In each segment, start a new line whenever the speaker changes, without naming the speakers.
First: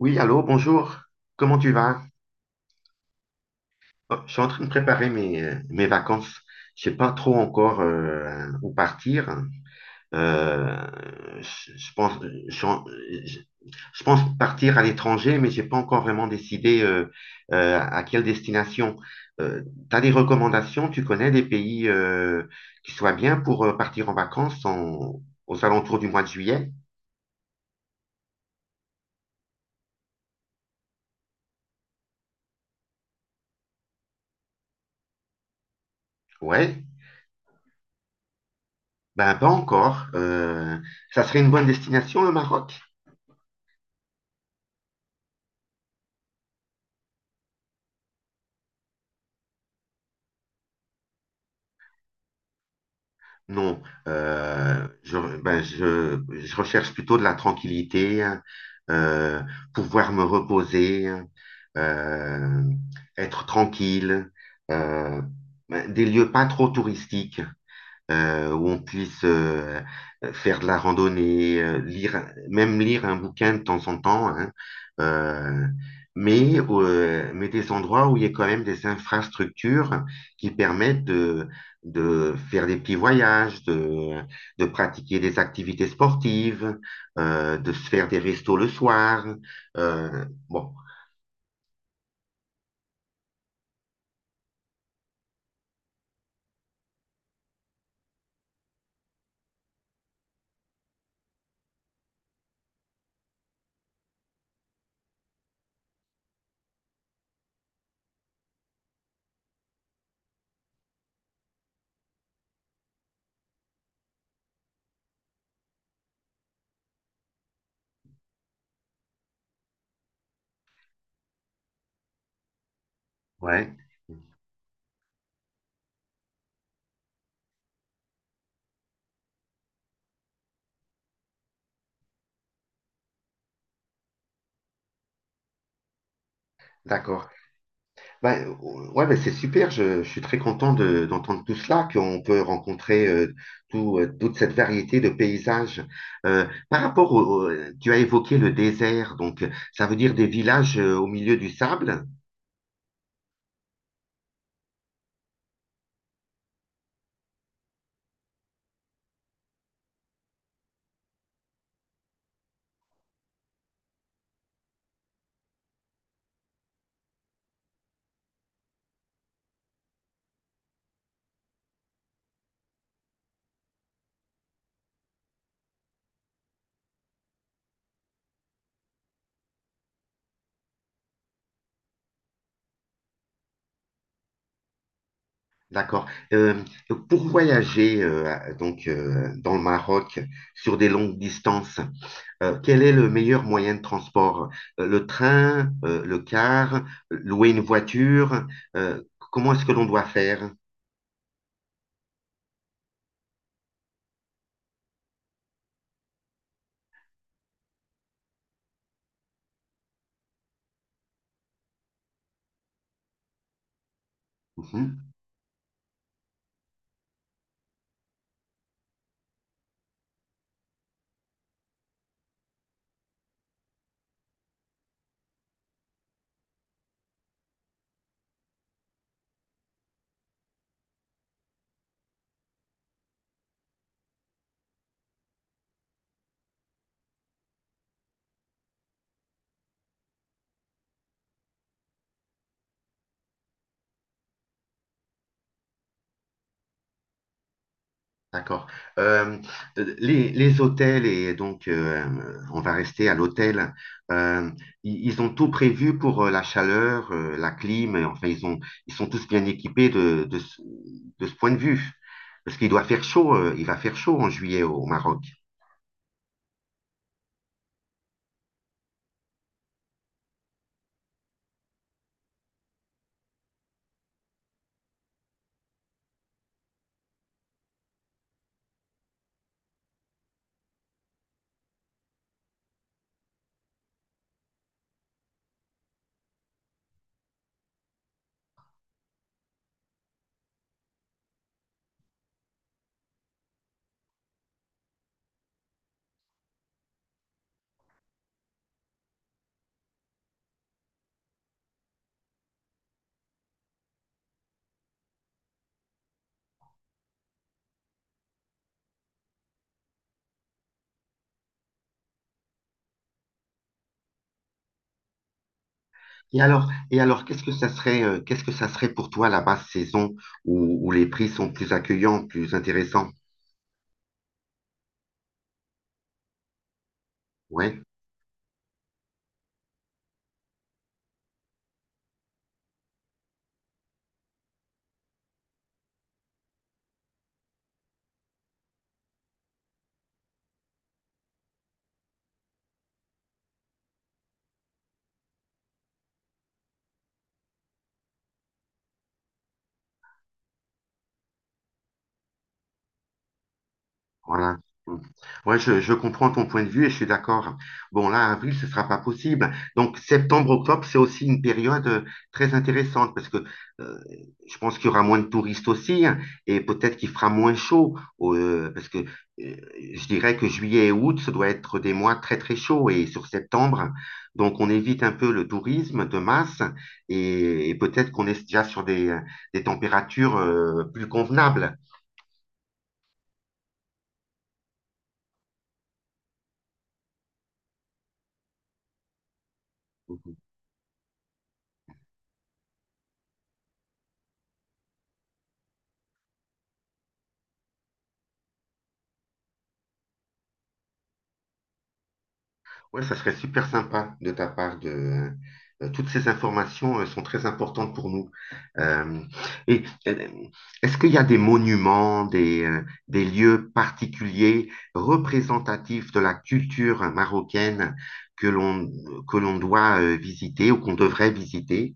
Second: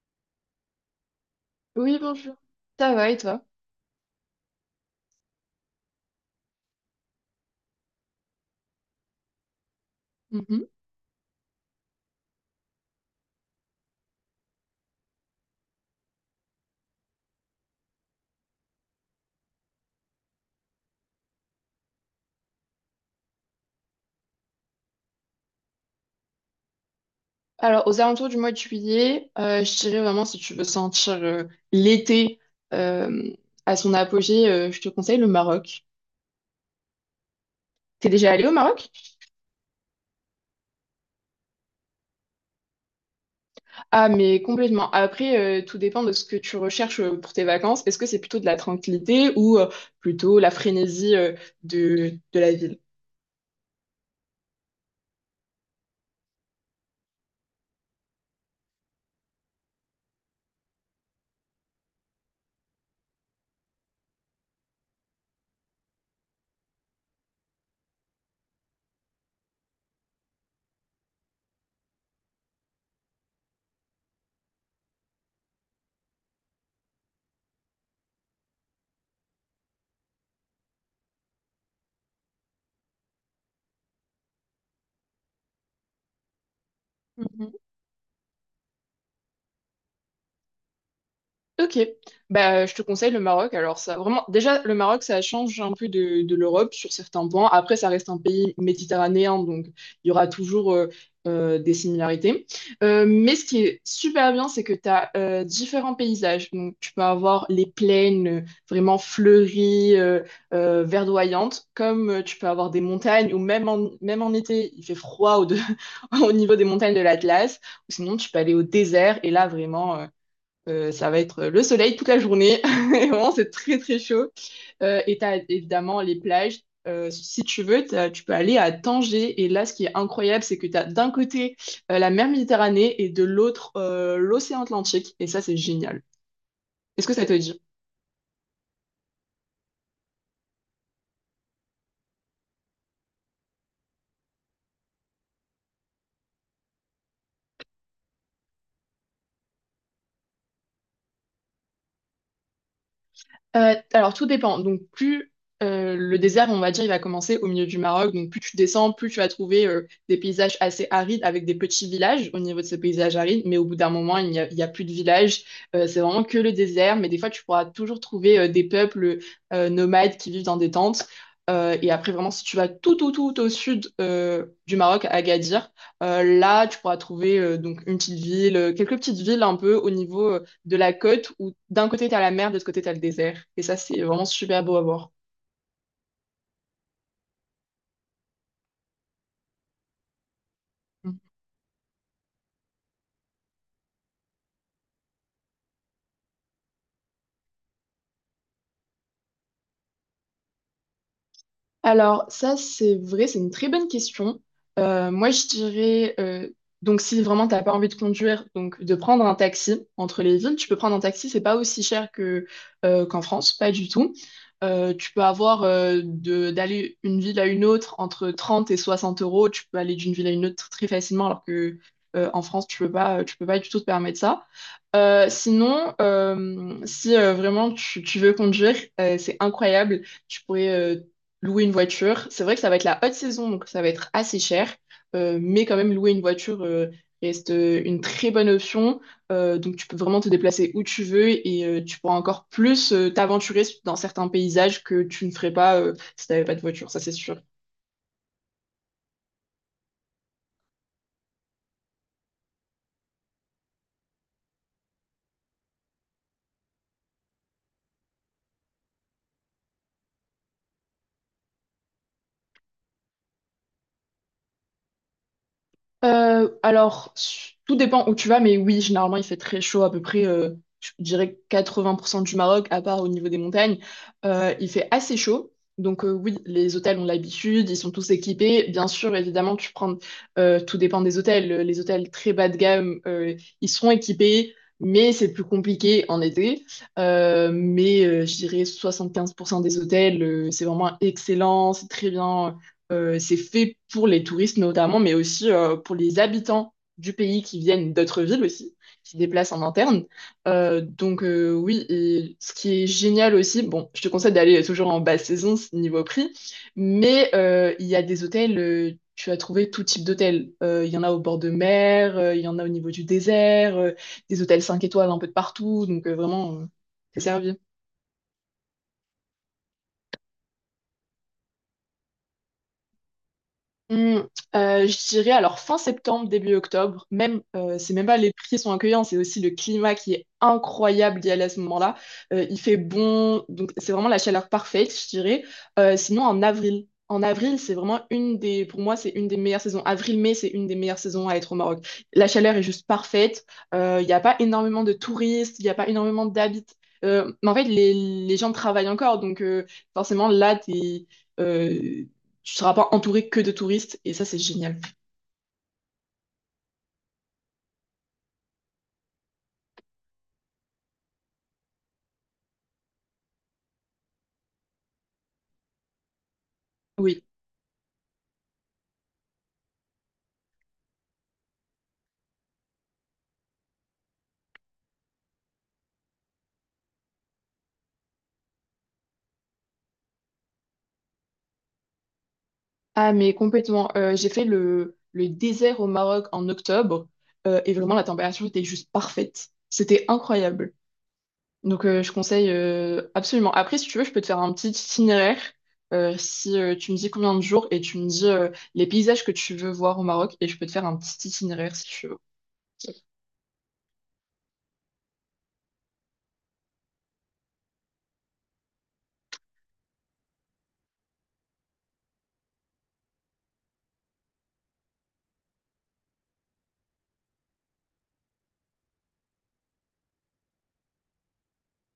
Oui, allô, bonjour. Comment tu
Oui,
vas?
bonjour. Ça va et toi?
Oh, je suis en train de préparer mes vacances. Je sais pas trop encore où partir.
Mhm.
Euh, je, je pense, je, je- je pense partir à l'étranger, mais j'ai pas encore vraiment décidé à quelle destination. Euh, Tu des recommandations? Tu connais des pays qui soient bien pour partir en vacances aux alentours du mois de juillet?
Alors, aux alentours du mois de juillet, je dirais vraiment si tu veux sentir l'été euh, à son apogée, je te conseille le Maroc.
Ouais,
T'es déjà allé au Maroc?
ben pas encore. Ça serait une bonne destination, le Maroc?
Ah, mais complètement. Après, tout dépend de ce que tu recherches pour tes vacances. Est-ce que c'est plutôt de la tranquillité ou plutôt la frénésie de la ville?
Non, ben, je recherche plutôt de la tranquillité, hein, euh, pouvoir me reposer, hein, euh, être tranquille, euh, ben, des lieux pas trop touristiques où on puisse faire de la randonnée, lire, même lire un bouquin de temps en temps, hein, euh, mais des endroits où il y a quand même des infrastructures qui permettent de faire des petits voyages, de pratiquer des activités sportives, de se faire des restos le soir. Bon,
Ok, bah, je te conseille le Maroc. Alors ça, vraiment, déjà le Maroc, ça change un peu de l'Europe sur certains points. Après, ça reste un pays méditerranéen, donc il y aura toujours des similarités. Mais ce qui est super bien, c'est que tu as différents paysages. Donc tu peux avoir les plaines vraiment fleuries, verdoyantes, comme tu peux avoir des montagnes, ou même en, même en été, il fait froid au niveau des montagnes de l'Atlas. Ou sinon, tu peux aller au désert, et là vraiment. Ça va être le soleil toute la journée. Et vraiment, c'est
ouais,
très très chaud. Et tu as évidemment les plages. Si tu veux, tu peux aller à Tanger. Et là, ce qui est incroyable, c'est que tu as d'un côté la mer Méditerranée et de l'autre l'océan Atlantique. Et ça, c'est génial. Est-ce que ça
d'accord.
te dit?
Bah, ouais, bah, c'est super. Je suis très content d'entendre tout cela, qu'on peut rencontrer toute cette variété de paysages. Par rapport au, au- Tu as évoqué le désert, donc ça veut dire des villages au milieu du sable,
Alors tout dépend. Donc plus le désert, on va dire, il va commencer au milieu du Maroc. Donc plus tu descends, plus tu vas trouver des paysages assez arides avec des petits villages au niveau de ces paysages arides. Mais au bout d'un moment, il y a plus de villages. C'est vraiment que le désert. Mais des fois, tu pourras toujours trouver des peuples nomades qui vivent dans des tentes. Et après, vraiment, si tu vas tout, tout, tout au sud du Maroc, à Agadir, là, tu pourras trouver donc une petite ville, quelques petites villes un peu au niveau de la côte où d'un côté, tu as la mer, de l'autre côté, tu as le désert. Et ça, c'est vraiment super beau à voir.
d'accord. Euh, pour voyager, donc, dans le Maroc sur des longues distances, quel est le meilleur moyen de transport? Le train, le car, louer une voiture, euh, comment est-ce que l'on doit faire?
Alors, ça, c'est vrai, c'est une très bonne question. Moi, je dirais, donc si vraiment t'as pas envie de conduire, donc de prendre un taxi entre les villes, tu peux prendre un taxi, c'est pas aussi cher que qu'en France, pas du tout.
Mhm.
Tu peux avoir d'aller une ville à une autre entre 30 et 60 euros, tu peux aller d'une ville à une autre très facilement, alors que en France, tu peux pas du tout te permettre ça. Sinon, si vraiment tu veux conduire, c'est incroyable. Tu pourrais louer une voiture. C'est vrai que ça va être la haute saison, donc ça va être assez cher, mais quand même louer une voiture reste une très bonne option. Donc tu peux vraiment te déplacer où tu veux et tu pourras encore plus t'aventurer dans certains paysages que tu ne ferais pas si tu n'avais pas de voiture, ça c'est sûr.
D'accord. Euh, les hôtels, et donc on va rester à l'hôtel, euh, ils ont tout prévu pour la chaleur, la clim, et enfin ils sont tous bien équipés de ce point de vue. Parce qu'il doit faire chaud, il va faire chaud en juillet au Maroc.
Alors, tout dépend où tu vas, mais oui, généralement, il fait très chaud, à peu près, je dirais 80% du Maroc, à part au niveau des montagnes. Il fait assez chaud. Donc, oui, les hôtels ont l'habitude, ils sont tous équipés. Bien sûr, évidemment, tout dépend des hôtels. Les hôtels très bas de gamme, ils seront équipés, mais c'est plus compliqué en été. Mais je dirais 75% des hôtels, c'est vraiment excellent, c'est très bien. C'est fait pour les touristes notamment, mais aussi pour les habitants du pays qui viennent d'autres villes aussi, qui se déplacent en interne. Donc oui, et ce qui est génial aussi, bon, je te conseille d'aller toujours en basse saison niveau prix, mais il y a des hôtels, tu vas trouver tout type d'hôtels. Il y en a au bord de mer, il y en a au niveau du désert, des hôtels 5 étoiles un peu de partout, donc euh,
Et
vraiment, euh,
alors, et
t'es
alors qu'est-ce que
servi.
ça serait, pour toi la basse saison où les prix sont plus accueillants, plus intéressants?
Hmm, je dirais alors fin septembre, début octobre, même
Ouais.
c'est même pas les prix sont accueillants, c'est aussi le climat qui est incroyable d'y aller à ce moment-là. Il fait bon, donc c'est vraiment la chaleur parfaite, je dirais. Sinon en avril. En avril, c'est vraiment une des, pour moi, c'est une des meilleures saisons. Avril-mai, c'est une des meilleures saisons à être au Maroc. La chaleur est juste parfaite. Il n'y a pas énormément de touristes, il n'y a pas énormément d'habitants. Mais en fait, les gens travaillent encore, donc forcément, là, euh, tu seras pas entouré que de touristes et ça, c'est
Voilà.
génial.
Mm. Ouais, je comprends ton point de vue et je suis d'accord. Bon, là, avril, ce sera pas possible. Donc, septembre, octobre, c'est aussi une période très intéressante parce que euh, je pense qu'il y aura moins de touristes aussi, hein, et peut-être qu'il
Oui.
fera moins chaud parce que je dirais que juillet et août, ça doit être des mois très, très chauds et sur septembre. Donc, on évite un peu le tourisme de masse et peut-être qu'on est déjà sur des températures plus convenables.
Ah, mais complètement. J'ai fait le désert au Maroc en octobre et vraiment la température était juste parfaite. C'était incroyable. Donc, je conseille absolument. Après, si tu veux, je peux te faire un petit itinéraire si tu me dis combien de jours et tu me dis les paysages que tu veux voir au Maroc et je peux te faire un petit itinéraire si tu veux.
Ouais, ça serait super sympa de ta part de. Toutes ces informations sont très importantes pour nous. Euh, et euh, Est-ce qu'il y a des monuments, des lieux particuliers représentatifs de la culture marocaine que l'on que l'on doit visiter ou qu'on devrait visiter?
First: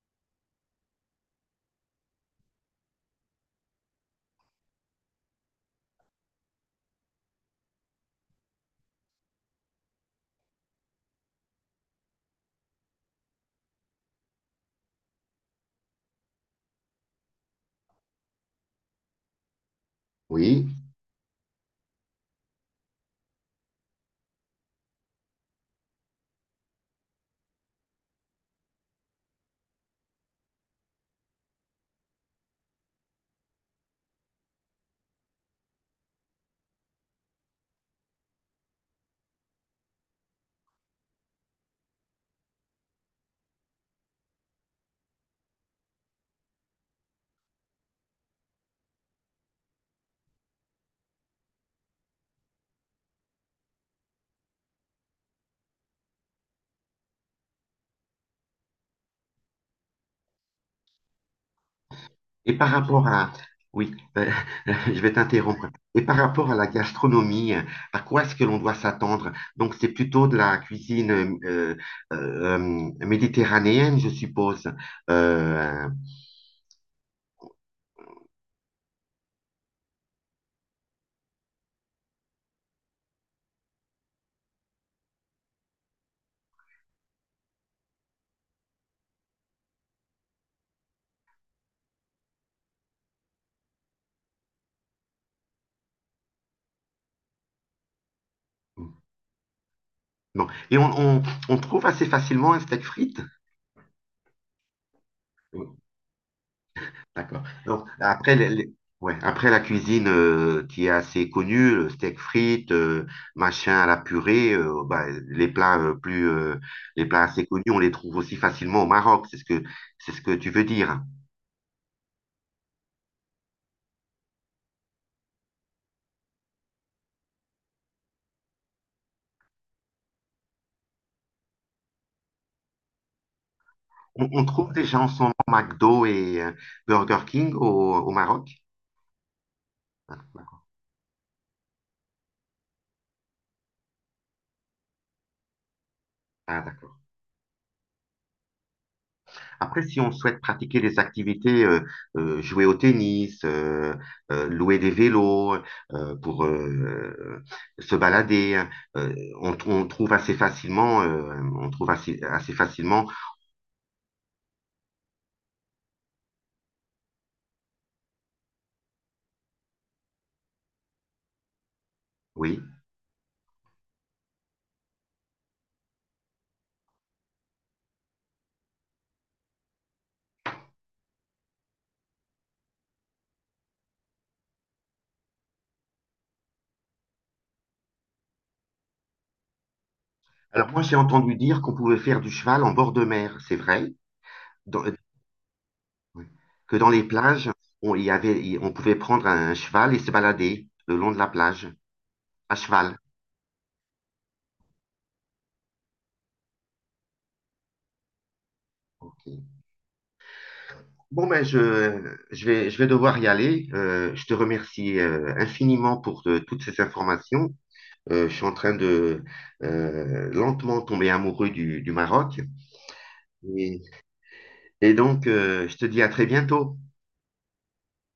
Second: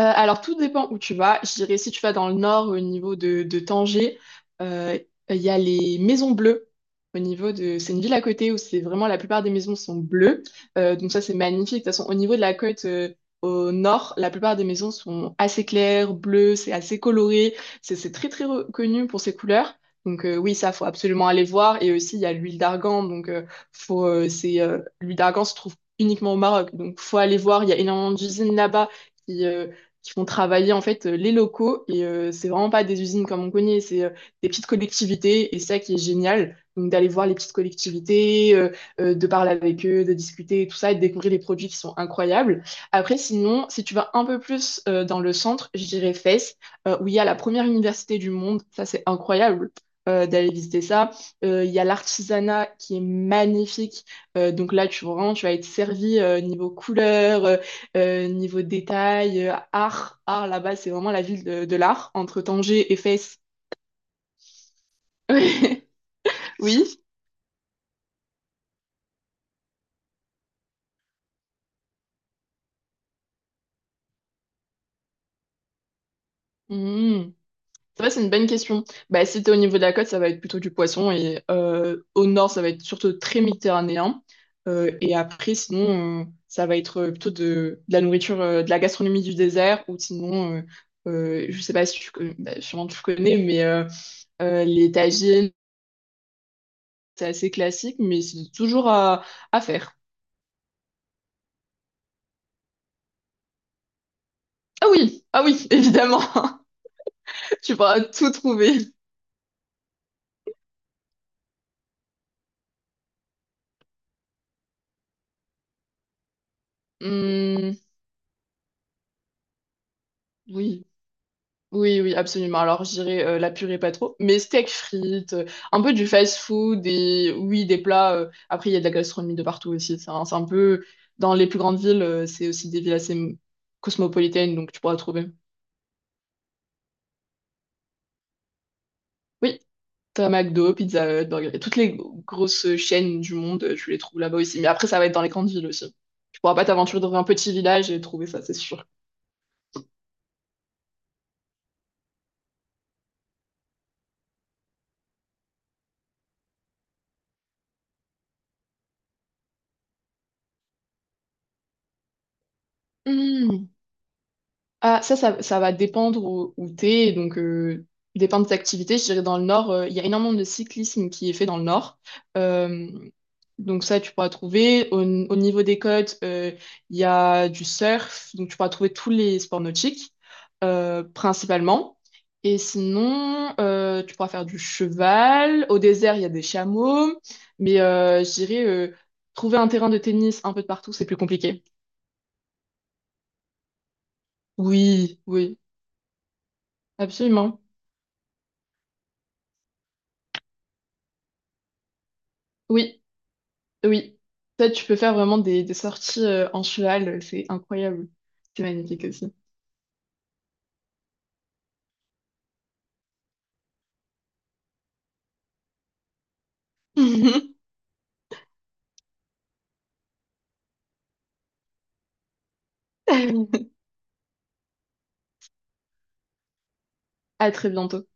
Alors, tout dépend où tu vas. Je dirais, si tu vas dans le nord, au niveau de Tanger, euh, il y a les Maisons Bleues. C'est une ville à côté où c'est vraiment la plupart des maisons sont bleues. Donc ça, c'est magnifique. De toute façon, au niveau de la côte au nord, la plupart des maisons sont assez claires, bleues, c'est assez coloré. C'est très, très reconnu pour ses couleurs. Donc oui,
Oui.
ça, faut absolument aller voir. Et aussi, il y a l'huile d'argan. Donc l'huile d'argan se trouve uniquement au Maroc. Donc faut aller voir. Il y a énormément d'usines là-bas qui euh, qui font travailler en fait les locaux. Et c'est vraiment pas des usines comme on connaît, c'est des petites collectivités. Et ça qui est génial, donc d'aller voir les petites collectivités, de parler avec eux, de discuter, et tout ça, et de découvrir les produits qui sont incroyables. Après, sinon, si tu vas un peu plus dans le centre, je dirais Fès, où il y a la première université du monde. Ça, c'est incroyable. D'aller visiter ça. Il y a l'artisanat qui est magnifique. Donc là, tu, vraiment, tu vas être servi niveau couleur, niveau détail, art là-bas, c'est vraiment la ville de l'art, entre
Et par
Tanger et
rapport à,
Fès.
oui, euh, je vais t'interrompre. Et par rapport à la
Oui.
gastronomie, à quoi est-ce que l'on doit s'attendre? Donc, c'est plutôt de la cuisine méditerranéenne, je suppose. Euh,
Hmm. Ça va, c'est une bonne question. Bah, si t'es au niveau de la côte, ça va être plutôt du poisson et au nord, ça va être surtout très méditerranéen. Et après, sinon, ça va être plutôt de la nourriture, de la gastronomie du désert ou sinon, je sais pas si tu, bah, sûrement tu connais, mais les tagines, c'est assez classique, mais c'est toujours à faire.
non. Et on trouve assez facilement un steak frites.
Ah oui, ah oui, évidemment.
D'accord.
Tu
Donc,
pourras tout
après,
trouver.
ouais, après la cuisine qui est assez connue, le steak frites, machin à la purée, bah, les plats les plats assez connus,
Hmm,
on les trouve aussi facilement au Maroc. C'est ce que tu veux
oui,
dire.
oui, oui, absolument. Alors, j'irai la purée pas trop, mais steak frites, un peu du fast food et oui, des plats. Après, il y a de la gastronomie de partout aussi. C'est un peu dans les plus grandes villes, c'est aussi des villes assez
On
cosmopolitaines,
trouve
donc tu pourras
déjà en ce
trouver.
moment McDo et Burger King au Maroc.
Oui, t'as McDo, Pizza Hut, Burger King, toutes les grosses chaînes du monde, tu les trouves là-bas aussi. Mais après, ça va être dans les grandes villes aussi. Tu pourras
Ah,
pas
d'accord.
t'aventurer dans un petit village et trouver ça, c'est sûr.
Après, si on souhaite pratiquer des activités, jouer au tennis, louer des vélos pour se balader, euh, on trouve assez facilement, on trouve assez facilement,
Hmm. Ah, ça va dépendre où t'es, et donc dépendre de tes activités. Je dirais dans le nord, il y a énormément de cyclisme qui est fait dans le nord.
oui.
Euh, donc ça, tu pourras trouver. Au niveau des côtes, il y a du surf, donc tu pourras trouver tous les sports nautiques, principalement. Et sinon, tu pourras faire du cheval. Au désert, il y a des chameaux. Mais je dirais, trouver un terrain de tennis un peu de
Alors moi,
partout,
j'ai
c'est plus
entendu dire
compliqué.
qu'on pouvait faire du cheval en bord de mer, c'est vrai. Dans- euh,
Oui, oui,
que dans les plages,
absolument.
on, il y avait, il- on pouvait prendre un cheval et se balader le long de la plage, à cheval.
Oui. Oui, peut-être tu peux faire vraiment des sorties en cheval, c'est incroyable. C'est magnifique
Ok.
aussi.
Bon, ben je vais devoir y aller. Je te remercie infiniment pour toutes ces informations. Je suis en train de lentement tomber amoureux du Maroc. Et, et, donc, je te dis à très bientôt.
À très bientôt.